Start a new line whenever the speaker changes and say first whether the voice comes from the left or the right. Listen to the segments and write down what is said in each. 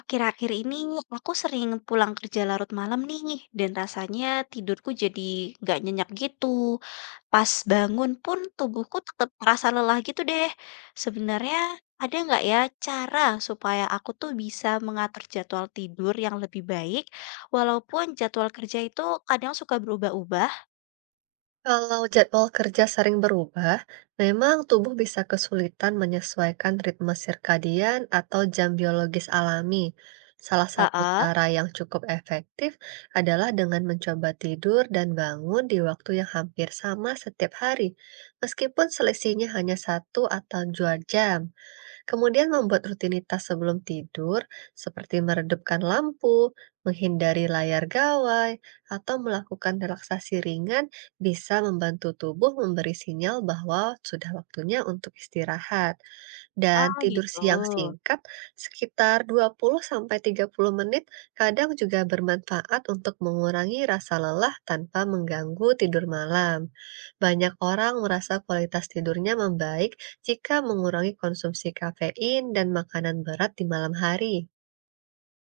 left: Akhir-akhir ini aku sering pulang kerja larut malam nih, dan rasanya tidurku jadi nggak nyenyak gitu. Pas bangun pun tubuhku tetap merasa lelah gitu deh. Sebenarnya ada nggak ya cara supaya aku tuh bisa mengatur jadwal tidur yang lebih baik, walaupun jadwal kerja itu kadang suka berubah-ubah?
right: Kalau jadwal kerja sering berubah, memang tubuh bisa kesulitan menyesuaikan ritme sirkadian atau jam biologis alami. Salah satu
left: Heeh.
right: cara yang cukup efektif adalah dengan mencoba tidur dan bangun di waktu yang hampir sama setiap hari, meskipun selisihnya hanya satu atau dua jam. Kemudian membuat rutinitas sebelum tidur, seperti meredupkan lampu, menghindari layar gawai, atau melakukan relaksasi ringan, bisa membantu tubuh memberi sinyal bahwa sudah waktunya untuk istirahat dan
left: Ah,
right: tidur
left: gitu.
right: siang singkat sekitar 20-30 menit kadang juga bermanfaat untuk mengurangi rasa lelah tanpa mengganggu tidur malam. Banyak orang merasa kualitas tidurnya membaik jika mengurangi konsumsi kafein dan makanan berat di malam hari.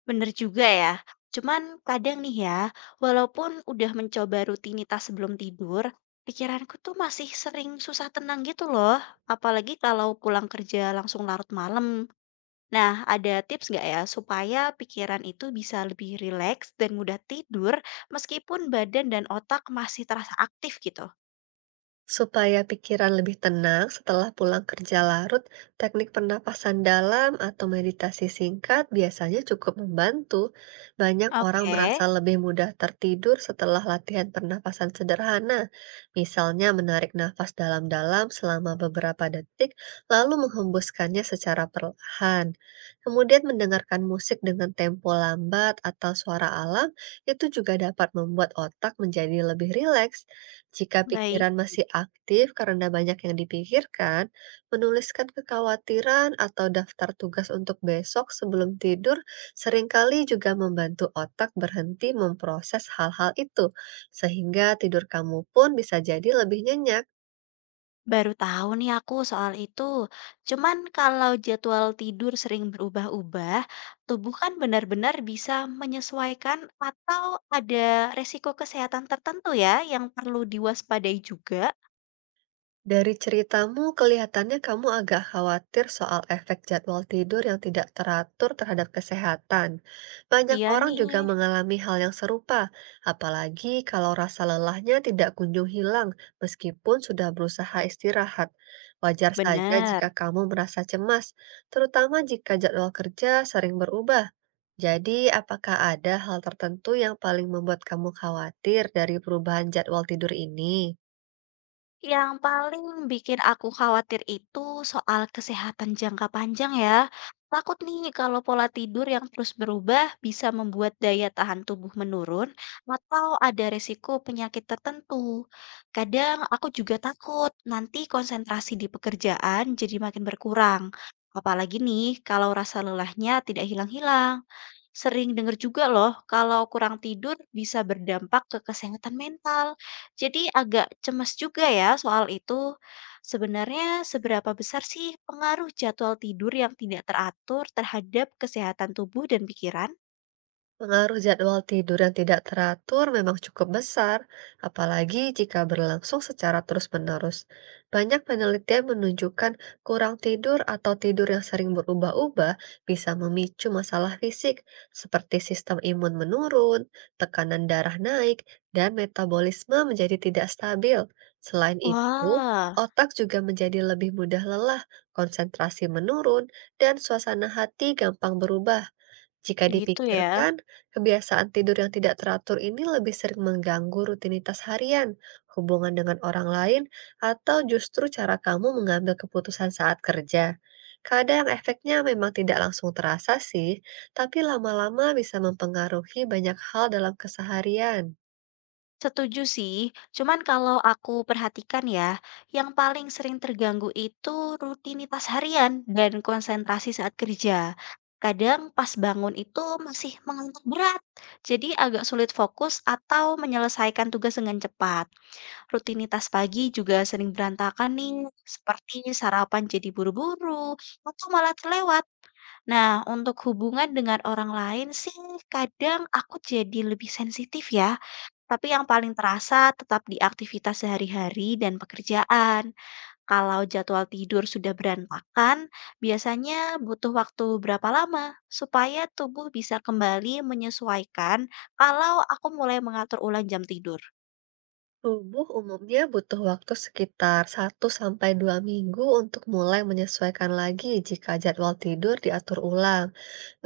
left: Bener juga ya. Cuman kadang nih ya, walaupun udah mencoba rutinitas sebelum tidur, pikiranku tuh masih sering susah tenang gitu loh. Apalagi kalau pulang kerja langsung larut malam. Nah, ada tips nggak ya supaya pikiran itu bisa lebih rileks dan mudah tidur meskipun badan dan otak masih terasa aktif gitu?
right: Supaya pikiran lebih tenang setelah pulang kerja larut, teknik pernapasan dalam atau meditasi singkat biasanya cukup membantu. Banyak orang
left: Oke,
right: merasa lebih mudah tertidur setelah latihan pernapasan sederhana. Misalnya menarik nafas dalam-dalam selama beberapa detik, lalu menghembuskannya secara perlahan. Kemudian mendengarkan musik dengan tempo lambat atau suara alam, itu juga dapat membuat otak menjadi lebih rileks. Jika
left: baik.
right: pikiran masih aktif karena banyak yang dipikirkan, menuliskan kekhawatiran atau daftar tugas untuk besok sebelum tidur seringkali juga membantu otak berhenti memproses hal-hal itu, sehingga tidur kamu pun bisa jadi lebih nyenyak.
left: Baru tahu nih aku soal itu. Cuman kalau jadwal tidur sering berubah-ubah, tubuh kan benar-benar bisa menyesuaikan atau ada resiko kesehatan tertentu ya yang perlu diwaspadai juga?
right: Dari ceritamu, kelihatannya kamu agak khawatir soal efek jadwal tidur yang tidak teratur terhadap kesehatan. Banyak
left: Iya
right: orang juga
left: nih,
right: mengalami hal yang serupa, apalagi kalau rasa lelahnya tidak kunjung hilang meskipun sudah berusaha istirahat. Wajar saja jika
left: benar.
right: kamu merasa cemas, terutama jika jadwal kerja sering berubah. Jadi, apakah ada hal tertentu yang paling membuat kamu khawatir dari perubahan jadwal tidur ini?
left: Yang paling bikin aku khawatir itu soal kesehatan jangka panjang ya. Takut nih kalau pola tidur yang terus berubah bisa membuat daya tahan tubuh menurun atau ada resiko penyakit tertentu. Kadang aku juga takut nanti konsentrasi di pekerjaan jadi makin berkurang. Apalagi nih kalau rasa lelahnya tidak hilang-hilang. Sering dengar juga loh, kalau kurang tidur bisa berdampak ke kesehatan mental. Jadi agak cemas juga ya soal itu. Sebenarnya seberapa besar sih pengaruh jadwal tidur yang tidak teratur terhadap kesehatan tubuh dan pikiran?
right: Pengaruh jadwal tidur yang tidak teratur memang cukup besar, apalagi jika berlangsung secara terus-menerus. Banyak penelitian menunjukkan kurang tidur atau tidur yang sering berubah-ubah bisa memicu masalah fisik seperti sistem imun menurun, tekanan darah naik, dan metabolisme menjadi tidak stabil. Selain itu,
left: Wah,
right: otak juga menjadi lebih mudah lelah, konsentrasi menurun, dan suasana hati gampang berubah. Jika
left: gitu ya.
right: dipikirkan, kebiasaan tidur yang tidak teratur ini lebih sering mengganggu rutinitas harian, hubungan dengan orang lain, atau justru cara kamu mengambil keputusan saat kerja. Kadang efeknya memang tidak langsung terasa sih, tapi lama-lama bisa mempengaruhi banyak hal dalam keseharian.
left: Setuju sih, cuman kalau aku perhatikan ya, yang paling sering terganggu itu rutinitas harian dan konsentrasi saat kerja. Kadang pas bangun itu masih mengantuk berat, jadi agak sulit fokus atau menyelesaikan tugas dengan cepat. Rutinitas pagi juga sering berantakan nih, seperti sarapan jadi buru-buru atau malah terlewat. Nah, untuk hubungan dengan orang lain sih, kadang aku jadi lebih sensitif ya tapi yang paling terasa tetap di aktivitas sehari-hari dan pekerjaan. Kalau jadwal tidur sudah berantakan, biasanya butuh waktu berapa lama supaya tubuh bisa kembali menyesuaikan kalau aku mulai mengatur ulang jam tidur?
right: Tubuh umumnya butuh waktu sekitar satu sampai dua minggu untuk mulai menyesuaikan lagi jika jadwal tidur diatur ulang.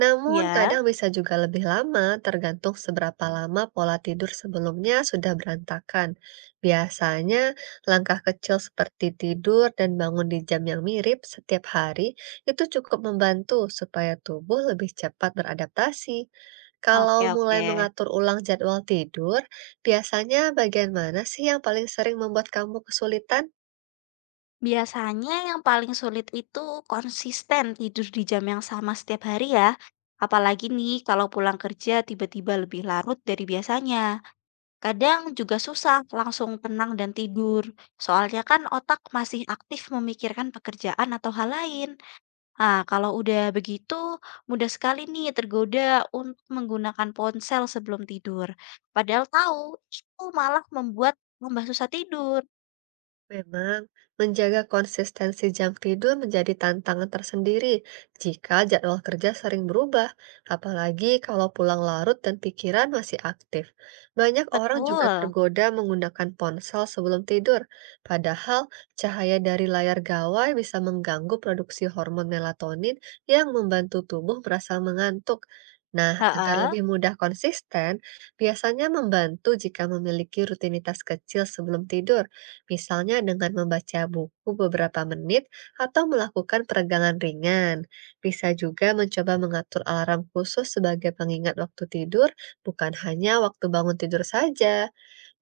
right: Namun,
left: Ya,
right: kadang bisa juga lebih lama tergantung seberapa lama pola tidur sebelumnya sudah berantakan. Biasanya, langkah kecil seperti tidur dan bangun di jam yang mirip setiap hari itu cukup membantu supaya tubuh lebih cepat beradaptasi. Kalau
left: oke
right: mulai
left: oke.
right: mengatur ulang jadwal tidur, biasanya bagian mana sih yang paling sering membuat kamu kesulitan?
left: Biasanya yang paling sulit itu konsisten tidur di jam yang sama setiap hari ya. Apalagi nih kalau pulang kerja tiba-tiba lebih larut dari biasanya. Kadang juga susah langsung tenang dan tidur, soalnya kan otak masih aktif memikirkan pekerjaan atau hal lain. Nah, kalau udah begitu, mudah sekali nih tergoda untuk menggunakan ponsel sebelum tidur. Padahal tahu itu malah membuat tambah susah tidur.
right: Memang, menjaga konsistensi jam tidur menjadi tantangan tersendiri jika jadwal kerja sering berubah, apalagi kalau pulang larut dan pikiran masih aktif. Banyak orang juga
left: Betul.
right: tergoda menggunakan ponsel sebelum tidur, padahal cahaya dari layar gawai bisa mengganggu produksi hormon melatonin yang membantu tubuh merasa mengantuk. Nah, agar
left: Heeh,
right: lebih mudah konsisten, biasanya membantu jika memiliki rutinitas kecil sebelum tidur misalnya dengan membaca buku beberapa menit atau melakukan peregangan ringan. Bisa juga mencoba mengatur alarm khusus sebagai pengingat waktu tidur, bukan hanya waktu bangun tidur saja.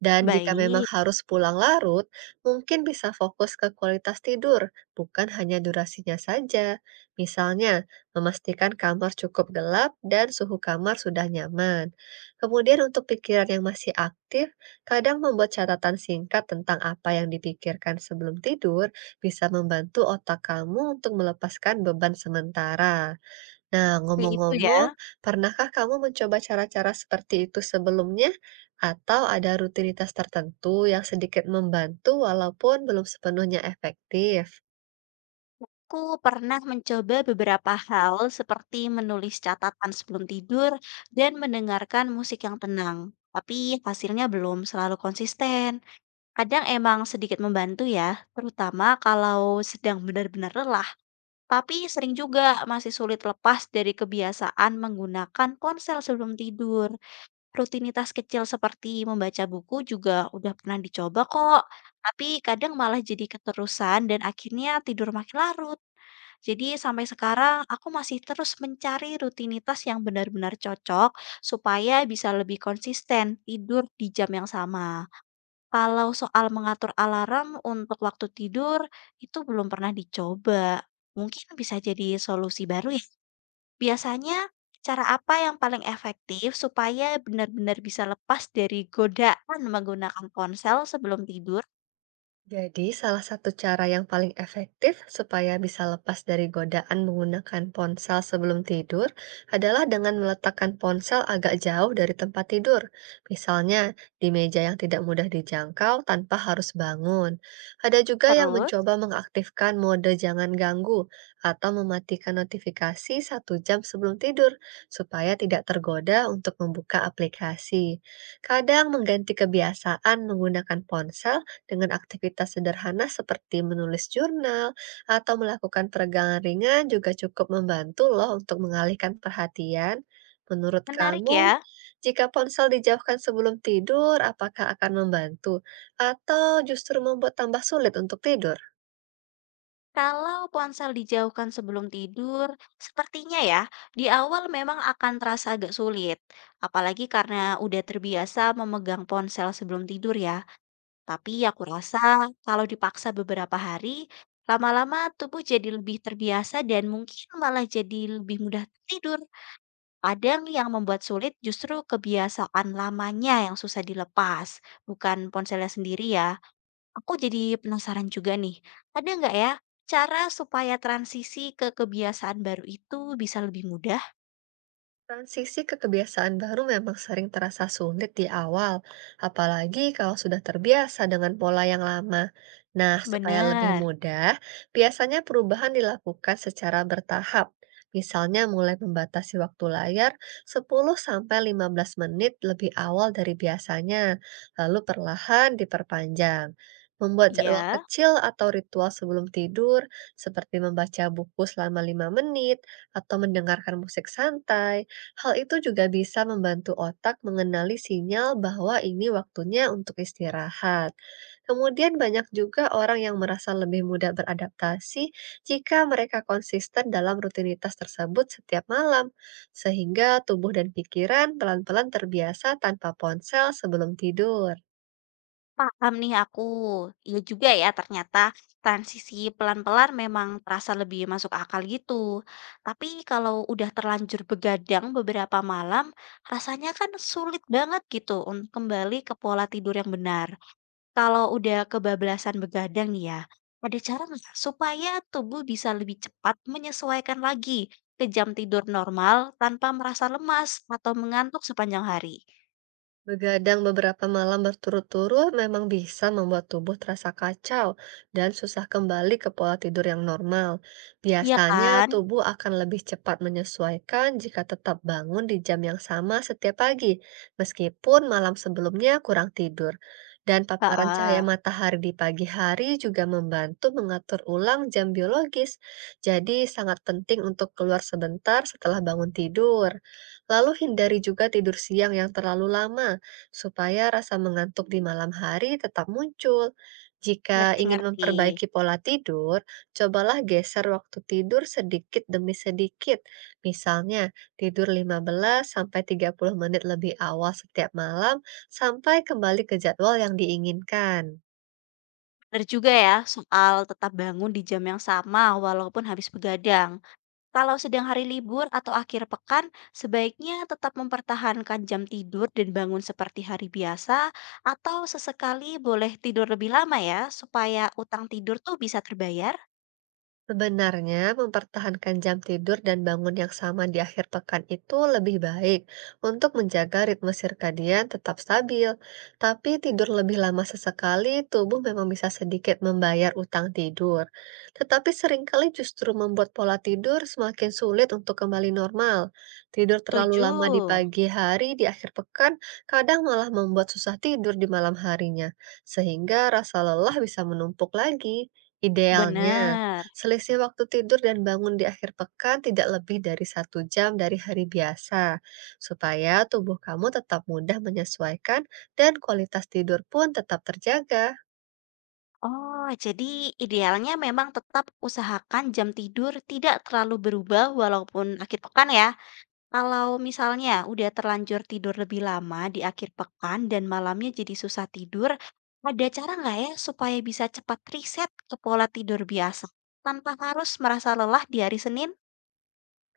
right: Dan jika memang
left: baik.
right: harus pulang larut, mungkin bisa fokus ke kualitas tidur, bukan hanya durasinya saja. Misalnya, memastikan kamar cukup gelap dan suhu kamar sudah nyaman. Kemudian untuk pikiran yang masih aktif, kadang membuat catatan singkat tentang apa yang dipikirkan sebelum tidur bisa membantu otak kamu untuk melepaskan beban sementara. Nah,
left: Itu
right: ngomong-ngomong,
left: ya.
right: pernahkah kamu mencoba cara-cara seperti itu sebelumnya? Atau ada rutinitas tertentu yang sedikit membantu walaupun belum sepenuhnya efektif?
left: Aku pernah mencoba beberapa hal seperti menulis catatan sebelum tidur dan mendengarkan musik yang tenang, tapi hasilnya belum selalu konsisten. Kadang emang sedikit membantu ya, terutama kalau sedang benar-benar lelah. Tapi sering juga masih sulit lepas dari kebiasaan menggunakan ponsel sebelum tidur. Rutinitas kecil seperti membaca buku juga udah pernah dicoba kok, tapi kadang malah jadi keterusan dan akhirnya tidur makin larut. Jadi sampai sekarang aku masih terus mencari rutinitas yang benar-benar cocok supaya bisa lebih konsisten tidur di jam yang sama. Kalau soal mengatur alarm untuk waktu tidur itu belum pernah dicoba. Mungkin bisa jadi solusi baru ya. Biasanya cara apa yang paling efektif supaya benar-benar bisa lepas dari godaan menggunakan ponsel sebelum tidur?
right: Jadi, salah satu cara yang paling efektif supaya bisa lepas dari godaan menggunakan ponsel sebelum tidur adalah dengan meletakkan ponsel agak jauh dari tempat tidur, misalnya di meja yang tidak mudah dijangkau tanpa harus bangun. Ada juga yang
left: Terus,
right: mencoba mengaktifkan mode jangan ganggu atau mematikan notifikasi satu jam sebelum tidur supaya tidak tergoda untuk membuka aplikasi. Kadang mengganti kebiasaan menggunakan ponsel dengan aktivitas sederhana seperti menulis jurnal atau melakukan peregangan ringan juga cukup membantu loh untuk mengalihkan perhatian. Menurut
left: menarik
right: kamu,
left: ya,
right: jika ponsel dijauhkan sebelum tidur, apakah akan membantu atau justru membuat tambah sulit untuk tidur?
left: kalau ponsel dijauhkan sebelum tidur, sepertinya ya di awal memang akan terasa agak sulit, apalagi karena udah terbiasa memegang ponsel sebelum tidur ya. Tapi aku rasa kalau dipaksa beberapa hari, lama-lama tubuh jadi lebih terbiasa dan mungkin malah jadi lebih mudah tidur. Kadang yang membuat sulit justru kebiasaan lamanya yang susah dilepas, bukan ponselnya sendiri ya. Aku jadi penasaran juga nih, ada nggak ya cara supaya transisi ke kebiasaan baru itu bisa lebih mudah?
right: Transisi ke kebiasaan baru memang sering terasa sulit di awal, apalagi kalau sudah terbiasa dengan pola yang lama. Nah, supaya lebih
left: Bener.
right: mudah, biasanya perubahan dilakukan secara bertahap. Misalnya mulai membatasi waktu layar sepuluh sampai lima belas menit lebih awal dari biasanya, lalu perlahan diperpanjang. Membuat jadwal
left: Ya.
right: kecil atau ritual sebelum tidur, seperti membaca buku selama 5 menit atau mendengarkan musik santai, hal itu juga bisa membantu otak mengenali sinyal bahwa ini waktunya untuk istirahat. Kemudian banyak juga orang yang merasa lebih mudah beradaptasi jika mereka konsisten dalam rutinitas tersebut setiap malam, sehingga tubuh dan pikiran pelan-pelan terbiasa tanpa ponsel sebelum tidur.
left: Paham nih aku. Iya juga ya ternyata transisi pelan-pelan memang terasa lebih masuk akal gitu. Tapi kalau udah terlanjur begadang beberapa malam, rasanya kan sulit banget gitu untuk kembali ke pola tidur yang benar. Kalau udah kebablasan begadang nih ya, ada cara nggak supaya tubuh bisa lebih cepat menyesuaikan lagi ke jam tidur normal tanpa merasa lemas atau mengantuk sepanjang hari?
right: Begadang beberapa malam berturut-turut memang bisa membuat tubuh terasa kacau dan susah kembali ke pola tidur yang normal.
left: Iya
right: Biasanya
left: kan?
right: tubuh akan lebih cepat menyesuaikan jika tetap bangun di jam yang sama setiap pagi, meskipun malam sebelumnya kurang tidur. Dan paparan cahaya
left: Heeh,
right: matahari di pagi hari juga membantu mengatur ulang jam biologis. Jadi sangat penting untuk keluar sebentar setelah bangun tidur. Lalu hindari juga tidur siang yang terlalu lama supaya rasa mengantuk di malam hari tetap muncul. Jika ingin
left: ngerti-ngerti.
right: memperbaiki pola tidur, cobalah geser waktu tidur sedikit demi sedikit. Misalnya, tidur 15 sampai 30 menit lebih awal setiap malam sampai kembali ke jadwal yang diinginkan.
left: Benar juga ya, soal tetap bangun di jam yang sama walaupun habis begadang. Kalau sedang hari libur atau akhir pekan, sebaiknya tetap mempertahankan jam tidur dan bangun seperti hari biasa atau sesekali boleh tidur lebih lama ya, supaya utang tidur tuh bisa terbayar.
right: Sebenarnya, mempertahankan jam tidur dan bangun yang sama di akhir pekan itu lebih baik untuk menjaga ritme sirkadian tetap stabil. Tapi tidur lebih lama sesekali, tubuh memang bisa sedikit membayar utang tidur. Tetapi seringkali justru membuat pola tidur semakin sulit untuk kembali normal. Tidur terlalu lama di
left: Tujuh.
right: pagi hari di akhir pekan kadang malah membuat susah tidur di malam harinya, sehingga rasa lelah bisa menumpuk lagi. Idealnya,
left: Benar.
right: selisih waktu tidur dan bangun di akhir pekan tidak lebih dari satu jam dari hari biasa, supaya tubuh kamu tetap mudah menyesuaikan dan kualitas tidur pun tetap terjaga.
left: Oh, jadi idealnya memang tetap usahakan jam tidur tidak terlalu berubah walaupun akhir pekan ya. Kalau misalnya udah terlanjur tidur lebih lama di akhir pekan dan malamnya jadi susah tidur, ada cara nggak ya supaya bisa cepat reset ke pola tidur biasa tanpa harus merasa lelah di hari Senin?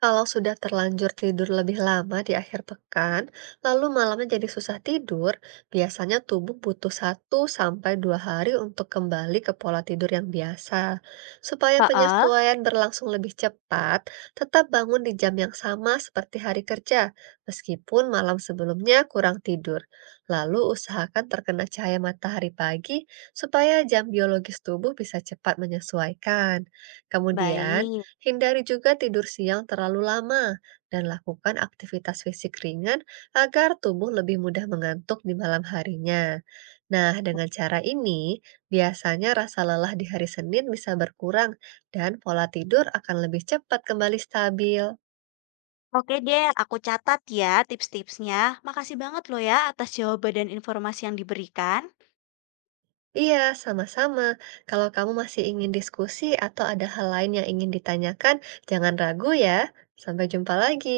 right: Kalau sudah terlanjur tidur lebih lama di akhir pekan, lalu malamnya jadi susah tidur, biasanya tubuh butuh satu sampai 2 hari untuk kembali ke pola tidur yang biasa. Supaya
left: Heeh.
right: penyesuaian berlangsung lebih cepat, tetap bangun di jam yang sama seperti hari kerja, meskipun malam sebelumnya kurang tidur. Lalu usahakan terkena cahaya matahari pagi supaya jam biologis tubuh bisa cepat menyesuaikan. Kemudian,
left: Baik.
right: hindari juga tidur siang terlalu lama dan lakukan aktivitas fisik ringan agar tubuh lebih mudah mengantuk di malam harinya. Nah, dengan cara ini, biasanya rasa lelah di hari Senin bisa berkurang dan pola tidur akan lebih cepat kembali stabil.
left: Oke deh, aku catat ya tips-tipsnya. Makasih banget loh ya atas jawaban dan informasi yang diberikan.
right: Iya, sama-sama. Kalau kamu masih ingin diskusi atau ada hal lain yang ingin ditanyakan, jangan ragu ya. Sampai jumpa lagi.